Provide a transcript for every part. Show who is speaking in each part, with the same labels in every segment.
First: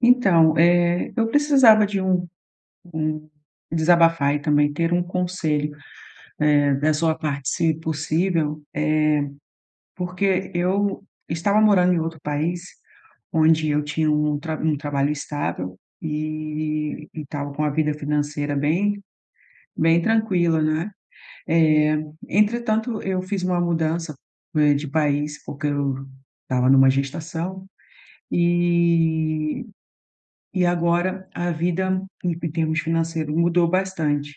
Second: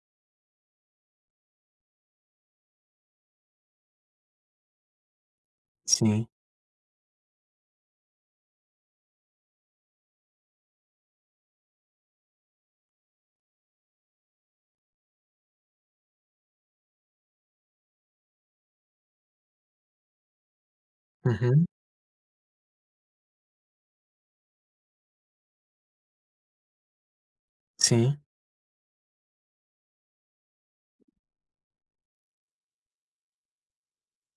Speaker 1: Então, eh, eu precisava de um um desabafar e também ter conselho,
Speaker 2: Sim.
Speaker 1: eh, da sua parte se possível, eh, porque eu estava morando em outro país onde eu tinha um traba um trabalho estável e e estava com a vida financeira bem bem tranquila, né,
Speaker 2: Uhum.
Speaker 1: eh, entretanto eu fiz uma mudança, né, de país porque eu estava numa gestação
Speaker 2: Sim.
Speaker 1: e e agora a vida em em termos financeiro mudou bastante,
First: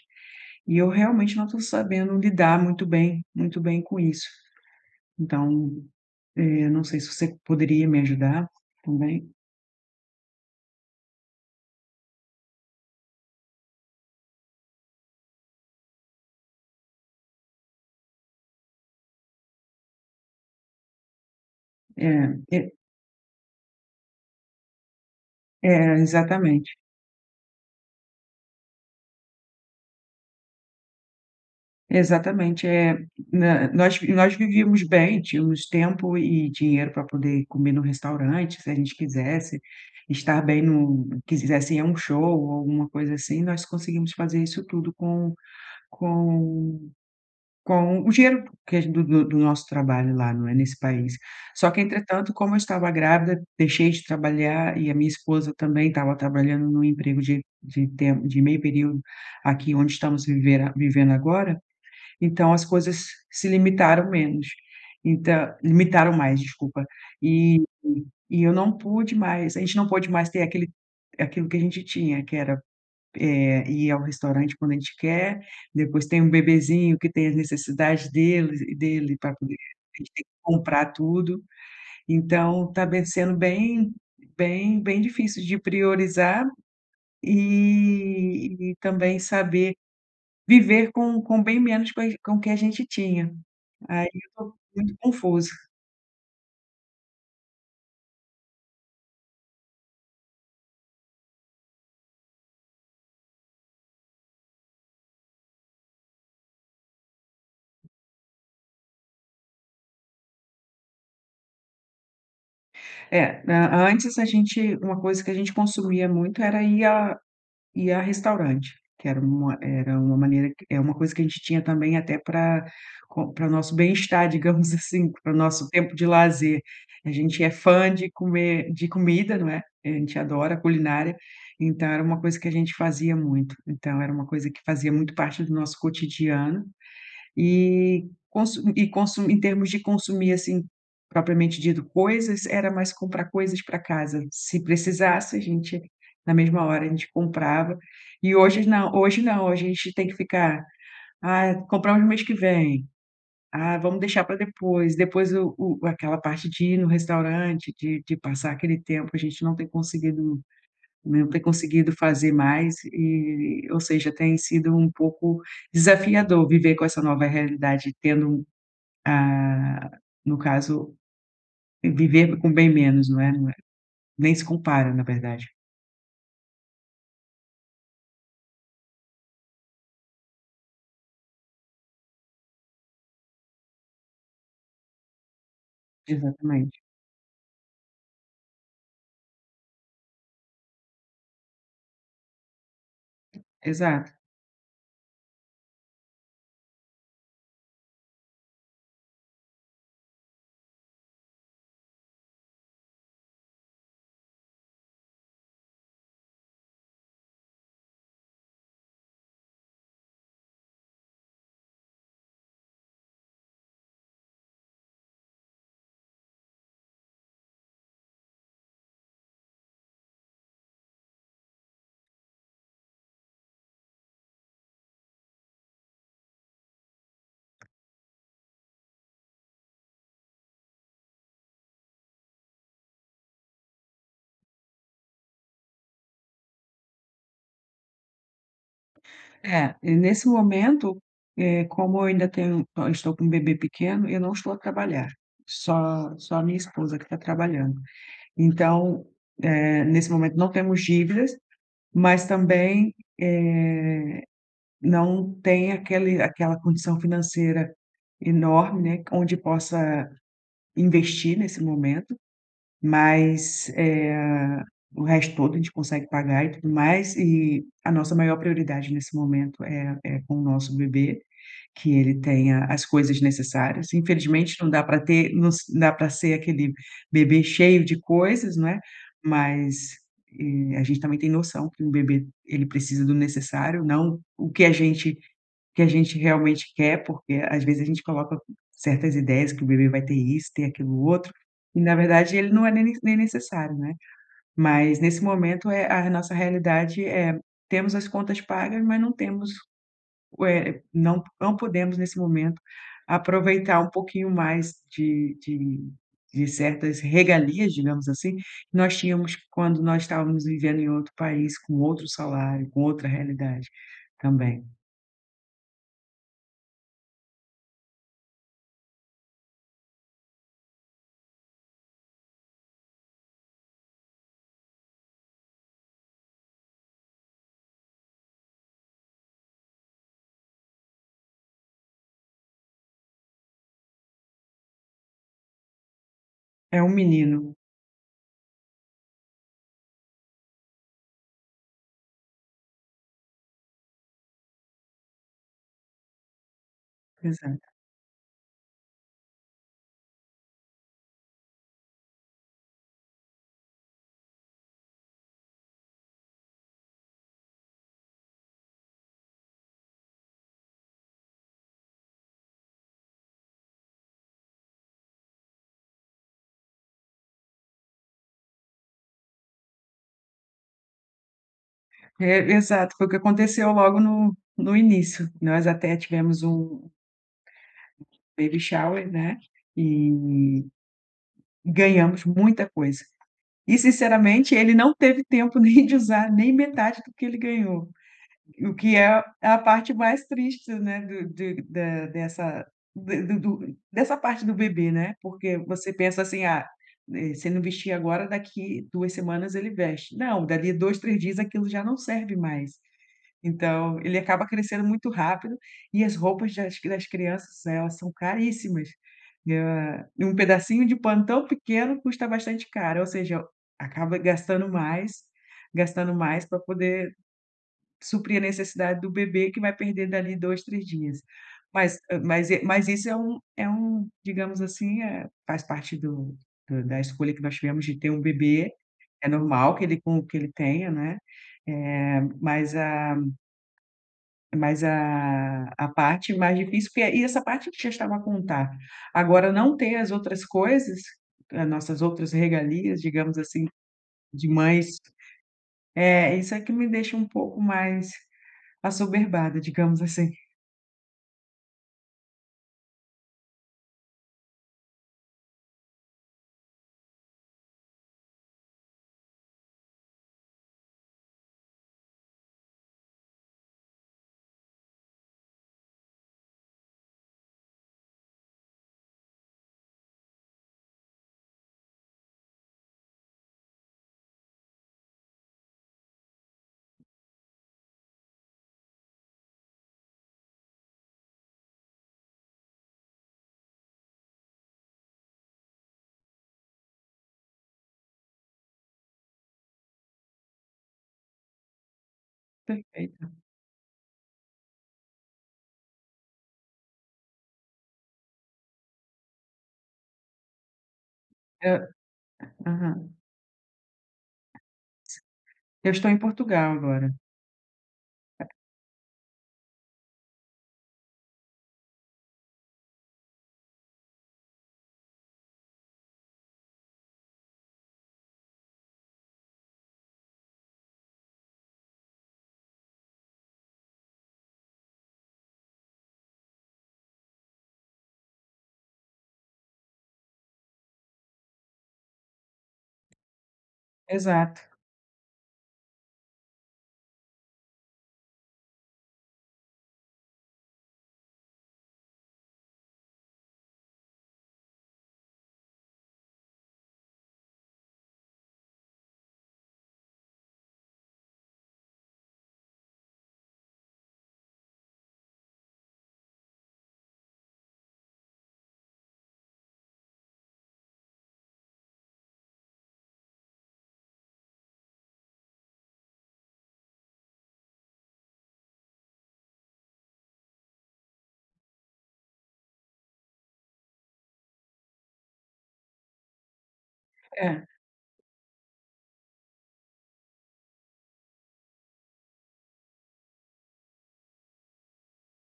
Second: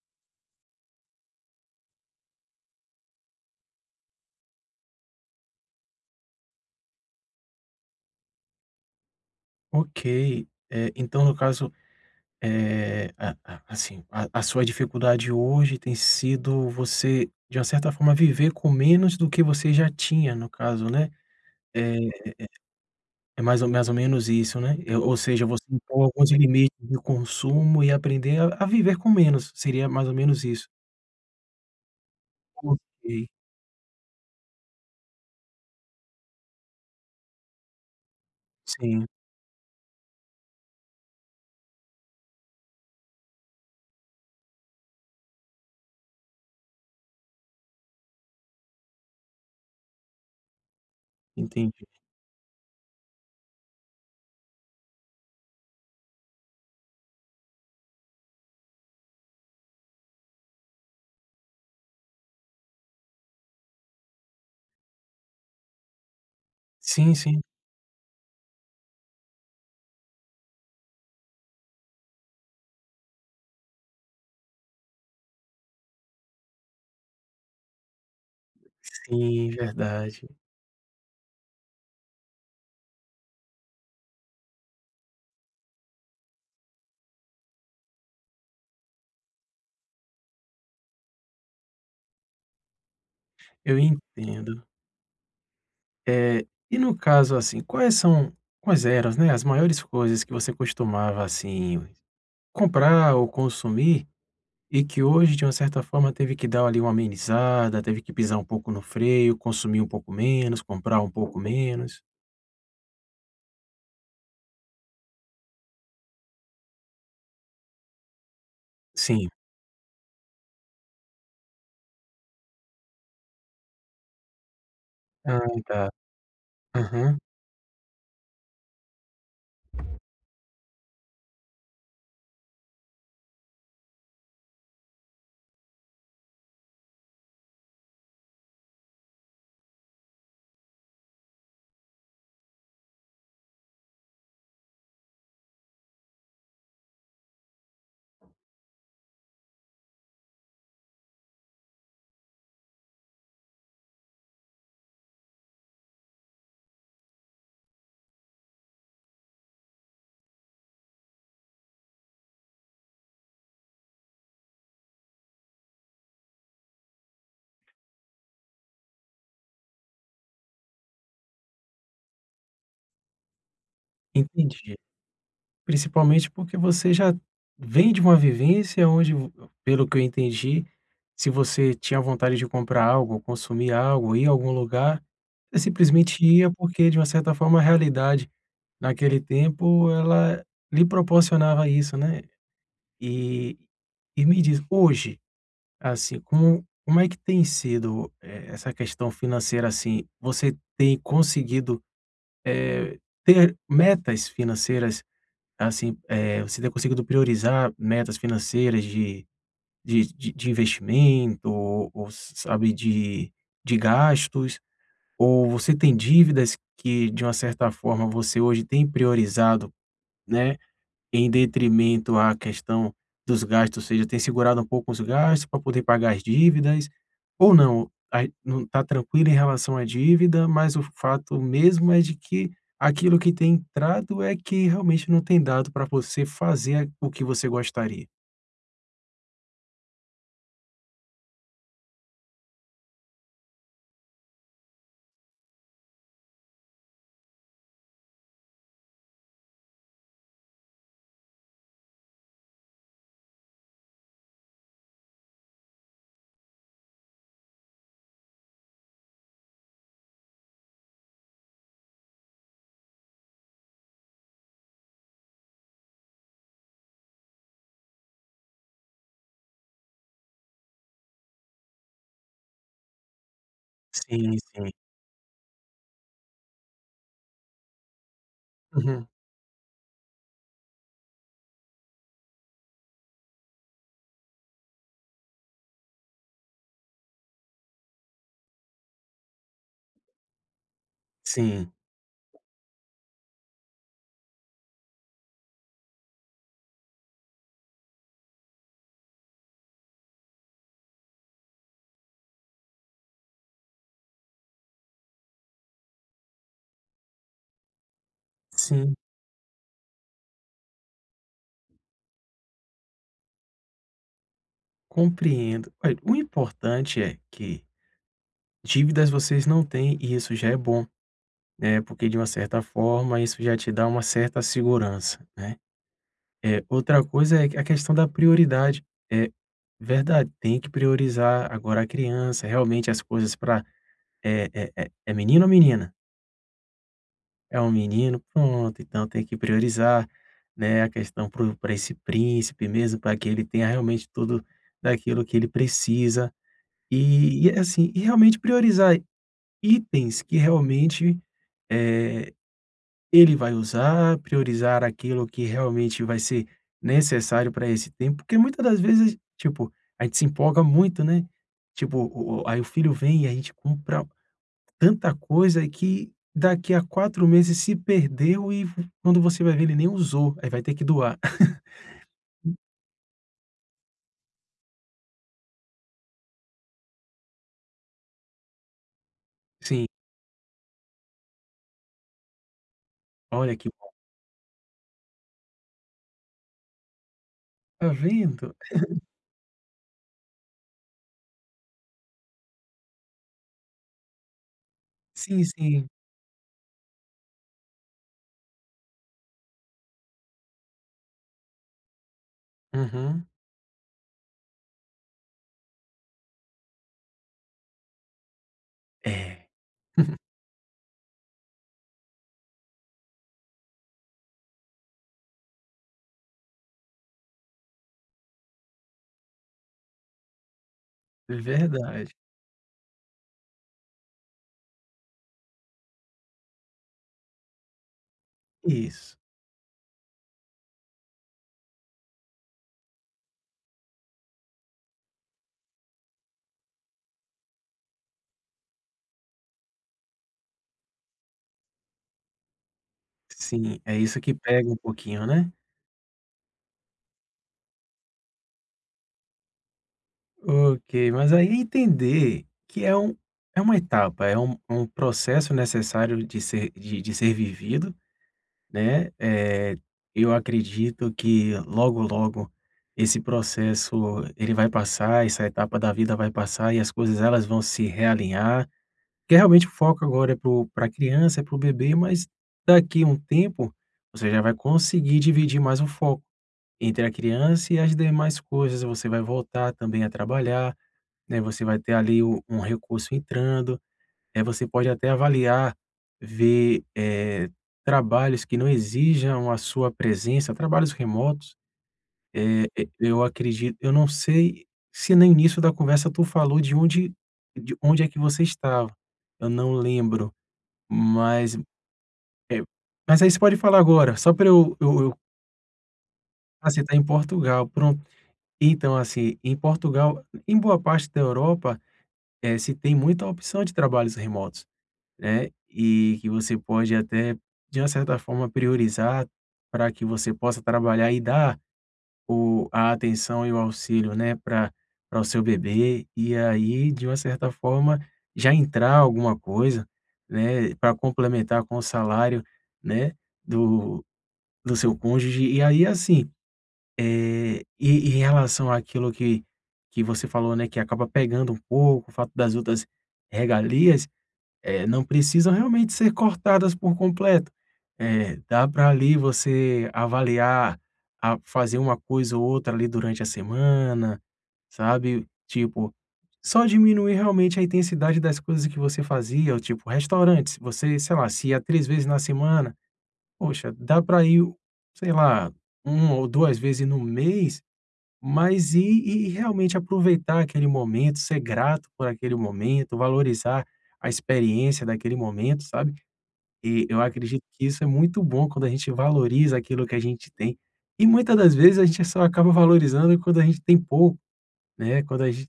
Speaker 1: e eu realmente não tô sabendo lidar muito bem muito bem com isso, então eu não sei se você poderia me ajudar também.
Speaker 2: Ok, eh, então no caso, eh, a a assim a a sua dificuldade hoje tem sido você de uma certa forma viver com menos do que você já tinha no caso, né? Eh
Speaker 1: É
Speaker 2: eh eh.
Speaker 1: é.
Speaker 2: É mais ou mais ou menos isso, né. Ou seja, você
Speaker 1: Eh,
Speaker 2: impor alguns limites
Speaker 1: exatamente.
Speaker 2: do consumo, e aprender a a viver com menos, seria mais ou menos isso.
Speaker 1: Exatamente. Eh,
Speaker 2: Copiei.
Speaker 1: hã, nós nós vivíamos bem, tínhamos tempo e e dinheiro pra poder comer no restaurante se a gente
Speaker 2: Sim.
Speaker 1: quisesse, estar bem no quisesse ir a show ou alguma coisa assim nós conseguimos fazer isso tudo com com com o dinheiro que é gen do do do nosso trabalho lá, não é, nesse país. Só que
Speaker 2: Entendi.
Speaker 1: entretanto, como eu estava grávida, deixei de trabalhar e a minha esposa também estava trabalhando num emprego de de temp de meio período aqui onde estamos vivera vivendo agora, então as coisas se limitaram menos, então limitaram mais, desculpa.
Speaker 2: Sim, sim.
Speaker 1: Eh, e eu não pude mais, a gente não pôde mais ter aquele aquilo que a gente tinha que era, eh, ir ao restaurante quando a gente quer, depois tem um bebezinho que tem a necessidade deles e dele pra
Speaker 2: Sim,
Speaker 1: comer, a gente tem
Speaker 2: verdade.
Speaker 1: que comprar tudo, então tá bem sendo bem bem bem difícil de priorizar, eh, e também saber viver com com bem menos com as com o que a gente tinha,
Speaker 2: Eu
Speaker 1: aí eu estou
Speaker 2: entendo.
Speaker 1: muito confusa.
Speaker 2: Eh, e no caso assim quais são quais eram, né, as maiores coisas que você costumava, assim, comprar ou consumir, e que hoje de uma certa forma teve que dar ali uma amenizada, teve que pisar um pouco no freio, consumir um pouco menos, comprar um pouco menos.
Speaker 1: Eh, an antes a gente uma coisa que a gente consumia muito era ir a ir a restaurante que era
Speaker 2: Sim.
Speaker 1: uma, eh, era uma maneira que é uma coisa que a gente tinha também até para com para o nosso bem estar, digamos assim, para o
Speaker 2: Ai,
Speaker 1: nosso
Speaker 2: tá,
Speaker 1: tempo de lazer. A
Speaker 2: aham.
Speaker 1: gente é fã de comer de comida, não é, a gente adora culinária, então era uma coisa que a gente fazia muito. Então era uma coisa que fazia muito parte do nosso cotidiano, eh, consu e consu em termos de consumir assim, propriamente dito, coisas era mais comprar coisas para casa se precisasse a gente na mesma hora a gente comprava, e hojes não hoje não, hoje a gente tem que ficar: "Ah, compramos mês que vem.". "Ah, vamos deixar pra depois.". Depois o o aquela parte de ir no restaurante de de passar aquele tempo, a gente não ter conseguido, né, não tem conseguido fazer mais, eh, ou seja, tem sido um pouco desafiador viver com essa nova realidade tendo, ah, no caso, vivendo com bem menos, não é não é, nem se
Speaker 2: Entendi,
Speaker 1: compara, na verdade.
Speaker 2: principalmente porque você já vem de uma vivência onde vo pelo que eu entendi, se você tinha vontade de comprar algo ou consumir algo ou ir em algum lugar, você simplesmente ia
Speaker 1: Exatamente.
Speaker 2: porque de uma certa forma a realidade naquele tempo ela lhe proporcionava isso, né? Eh,
Speaker 1: Exato.
Speaker 2: e me diz, hoje, assim, como como é que tem sido, eh, essa questão financeira, assim? Você tem conseguido, eh ter metas financeiras, assim, eh, você ter conseguido priorizar metas financeiras de de de investimento ou ou ou s sabe de de gastos, ou você tem dívidas que de uma certa forma você hoje tem priorizado, né, em detrimento à questão dos gastos, ou seja, tem segurado pouco os gastos pra poder pagar as dívidas, ou não, aí não está tranquilo em relação à dívida, mas o f fato mesmo é de que aquilo que tem entrado é que realmente não tem dado pra você fazer aqu o que você gostaria?
Speaker 1: É, e nesse momento, eh, como eu ainda tenho eu estou com bebê pequeno, eu não estou a trabalhar, só só a minha esposa que está trabalhando. Então, eh, nesse momento não temos dívidas, mas também, eh, não tem aquele aquela condição financeira enorme, onde possa investir nesse momento, mas, eh, o resto todo a gente consegue pagar e tudo mais, e a nossa maior prioridade nesse momento é é com o nosso bebê, que ele tenha as coisas necessárias.
Speaker 2: Sim,
Speaker 1: Infelizmente não
Speaker 2: sim.
Speaker 1: dá pra ter nos dá pra ser aquele bebê cheio de coisas, não é,
Speaker 2: Uhum.
Speaker 1: mas, eh, a gente também tem noção que um bebê ele precisa do necessário, não o que a gente o que a gente realmente quer porque às vezes a gente coloca certas ideias que o bebê vai ter isso, ter aquilo outro,
Speaker 2: Sim.
Speaker 1: e na verdade ele não é ne nem necessário, né? Mas nesse momento é, a re nossa realidade é: temos as contas pagas mas não temos ué, não po não podemos nesse momento aproveitar um pouquinho mais de de de certas regalias, digamos assim, que
Speaker 2: Sim.
Speaker 1: nós tínhamos quando nós estávamos vivendo em outro país com outro salário, com outra realidade, também.
Speaker 2: Compreendo, a, eh, o importante é que: dívidas vocês não têm e isso já é bom, né, porque de uma certa forma isso já te dá uma certa segurança, né? Eh, outra coisa é a questão da prioridade. É verdade. Tem que priorizar agora a criança, realmente as coisas pra é é é menino ou menina?
Speaker 1: É um menino.
Speaker 2: É um menino. Pronto. Então tem que priorizar, né? A questão pro pra esse príncipe mesmo pra que ele tenha realmente tudo daquilo que ele precisa, eh, e é
Speaker 1: Exato.
Speaker 2: assim, e realmente priorizar i itens que realmente, eh, ele vai usar, priorizar aquilo que realmente vai ser necessário pra esse tempo, porque muita das vezes, tipo, a gente se empolga muito, né? Tipo o o aí o filho vem e a gente compra tanta coisa que daqui a 4 meses se perdeu e vi quando você vai ver ele nem usou, aí vai ter que doar.
Speaker 1: É, exato. Foi o que aconteceu logo no no início. Nós até tivemos um baby shower, né,
Speaker 2: Sim.
Speaker 1: e ganhamos muita coisa
Speaker 2: Olha que
Speaker 1: e
Speaker 2: bom.
Speaker 1: sinceramente ele não teve tempo nem de usar nem metade do que ele ganhou,
Speaker 2: Está vendo.
Speaker 1: o que é a parte mais triste, né, do de da dessa de do do dessa parte do bebê, né,
Speaker 2: Sim,
Speaker 1: porque
Speaker 2: sim.
Speaker 1: você pensa assim: "Ah você não vestia agora daqui 2 semanas ele veste.". Não dali 2, 3 dias aquilo já não serve mais.
Speaker 2: Uhum.
Speaker 1: Então ele acaba crescendo muito rápido e as roupas das das crianças, elas são caríssimas.
Speaker 2: Eh,
Speaker 1: Ah,
Speaker 2: uhum.
Speaker 1: e um pedacinho de pano tão pequeno custa bastante caro ou seja, acaba gastando mais, gastando mais pra poder suprir a necessidade do bebê que vai perder dali 2, 3 dias.
Speaker 2: É
Speaker 1: Mas,
Speaker 2: verdade.
Speaker 1: eh, mas e mas esse é um é um digamos assim, eh faz parte do do da escolha que nós tivemos de ter um bebê.
Speaker 2: Isso.
Speaker 1: É normal que ele com o que ele tenha, né, eh, mas, ah, mas, ah, a parte mais difícil porque e essa parte que já estava a contar agora não ter as outras coisas, as nossas outras regalias digamos assim,
Speaker 2: Sim, é isso que
Speaker 1: de
Speaker 2: pega um
Speaker 1: mães,
Speaker 2: pouquinho né?
Speaker 1: eh, isso é que me deixa pouco mais assoberbada, digamos assim.
Speaker 2: Ok, mas aí entender que é um que é uma etapa é um processo necessário de ser de de ser vivido, né? Eh, eu acredito que logo, logo esse processo, ele vai passar, essa etapa da vida vai passar e as coisas elas vão se realinhar, porque realmente o foco agora é pro pra criança e para o bebê, mas daqui há um tempo você já vai conseguir dividir mais foco entre a criança e as demais coisas. Você vai voltar também a trabalhar, né, você vai ter ali u um recurso entrando, eh, você pode até avaliar, ver, eh, trabalhos que não exijam a sua presença, trabalhos remotos. Eh, e eu
Speaker 1: Perfeito.
Speaker 2: acredito eu não sei se no início da conversa tu falou de onde de onde é que você estava, eu não lembro, mas,
Speaker 1: Hã,
Speaker 2: eh,
Speaker 1: aham.
Speaker 2: mas aí você pode falar agora, só pra eu eu eu
Speaker 1: Eu estou em
Speaker 2: Ah
Speaker 1: Portugal
Speaker 2: você está em
Speaker 1: agora.
Speaker 2: Portugal, pronto, então assim, em Portugal, em boa parte da Europa, eh, se tem muita opção de trabalhos remotos, né, eh que você pode até, de uma certa forma priorizar pra que você possa trabalhar e dar o a atenção e o auxílio, né, pra pra o seu bebê e aí de uma certa forma já entrar alguma coisa, né, pra complementar com o salário, né, do
Speaker 1: Exato.
Speaker 2: do seu cônjuge e aí assim, eh, e em relação àquilo que que você falou, né, que acaba pegando um pouco, o fato das outras regalias, eh, não precisam realmente ser cortadas por completo. Eh, dá pra ali você avaliar, a fazer uma coisa ou outra ali durante a semana, sabe? Tipo, só diminuir realmente a intensidade das coisas que você fazia, ou tipo, restaurantes: você, sei lá, se ia 3 vezes na semana, poxa, dá pra ir o sei lá, 1 ou 2 vezes no mês, mas e e realmente aproveitar aquele momento, ser grato por aquele momento, valorizar a experiência daquele momento, sabe? E eu acredito que
Speaker 1: É.
Speaker 2: isso é muito bom quando a gente valoriza aquilo que a gente tem, e muita das vezes a gente só acaba valorizando quando a gente tem pouco, né, Quando a gen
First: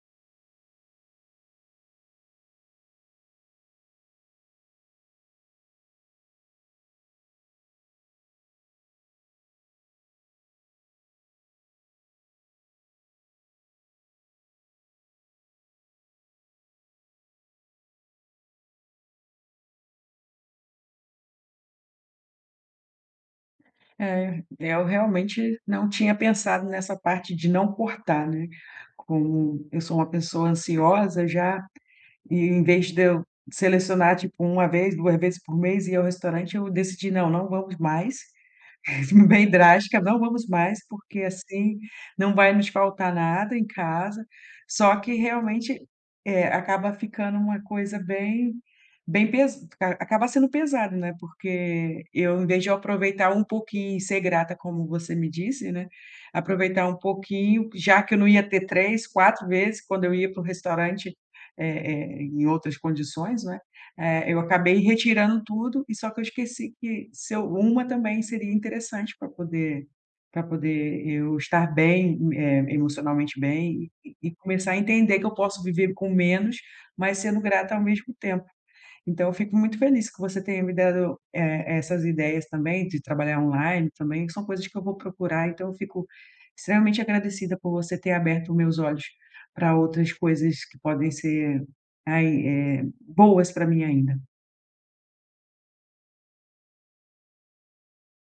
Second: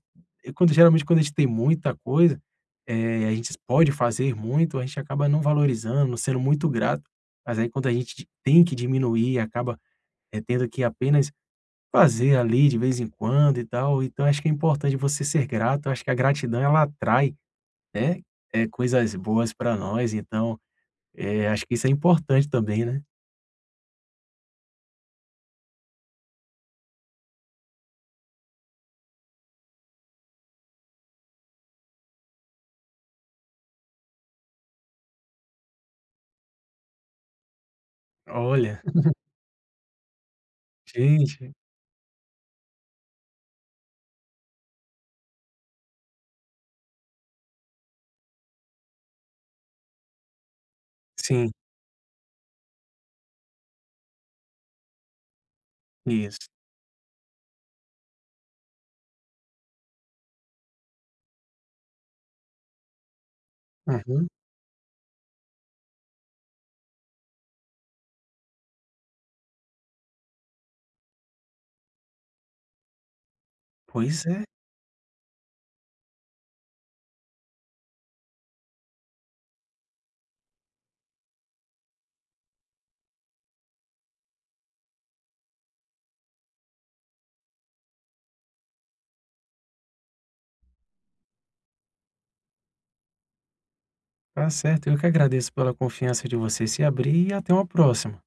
Speaker 2: quando geralmente quando a gente tem muita coisa, eh, a gente pode fazer muito, a gente acaba não valorizando, não sendo muito grato, mas aí quando a gente tem que diminuir acaba tendo que apenas fazer ali de vez em quando e tal então acho que é importante você ser grato, eu acho que a gratidão ela atrai, né, eh, coisas boas pra nós então, eh, acho que isso é importante também, né.
Speaker 1: É, eu realmente não tinha pensado nessa parte de não cortar, né, como eu sou uma pessoa ansiosa já, e em vez de eu selecionar tipo 1 vezes, 2 vezes por mês e ir ao restaurante, eu decidi não, não vamos mais,
Speaker 2: Olha.
Speaker 1: bem drástica, não vamos mais, porque
Speaker 2: Gente.
Speaker 1: assim não vai nos faltar nada em casa, só que realmente, eh, acaba ficando uma coisa bem bem pes acaba sendo pesado, né,
Speaker 2: Sim.
Speaker 1: porque eu em vez de eu aproveitar um pouquinho. Ser grata como você me disse, né,
Speaker 2: Isso.
Speaker 1: aproveitar um pouquinho já que eu não ia ter 3, 4 vezes quando eu ia para o restaurante, eh eh, em outras condições, né,
Speaker 2: Uhum.
Speaker 1: eh, eu acabei retirando tudo, e só que eu esqueci que se eu, uma também seria interessante pra poder pra poder eu estar bem, eh, emocionalmente bem e
Speaker 2: Pois
Speaker 1: e
Speaker 2: é.
Speaker 1: começar a entender que eu posso viver com menos, mas sendo grata ao mesmo tempo. Então eu fico muito feliz que você tenha me dado, eh eh, essas ideias também de trabalhar online também, que são coisas que eu vou procurar, então eu fico extremamente agradecida por você ter aberto meus olhos pra outras coisas que podem ser, ai, eh, boas pra mim ainda.
Speaker 2: Está certo, eu que agradeço pela confiança de você se abrir, e até uma próxima.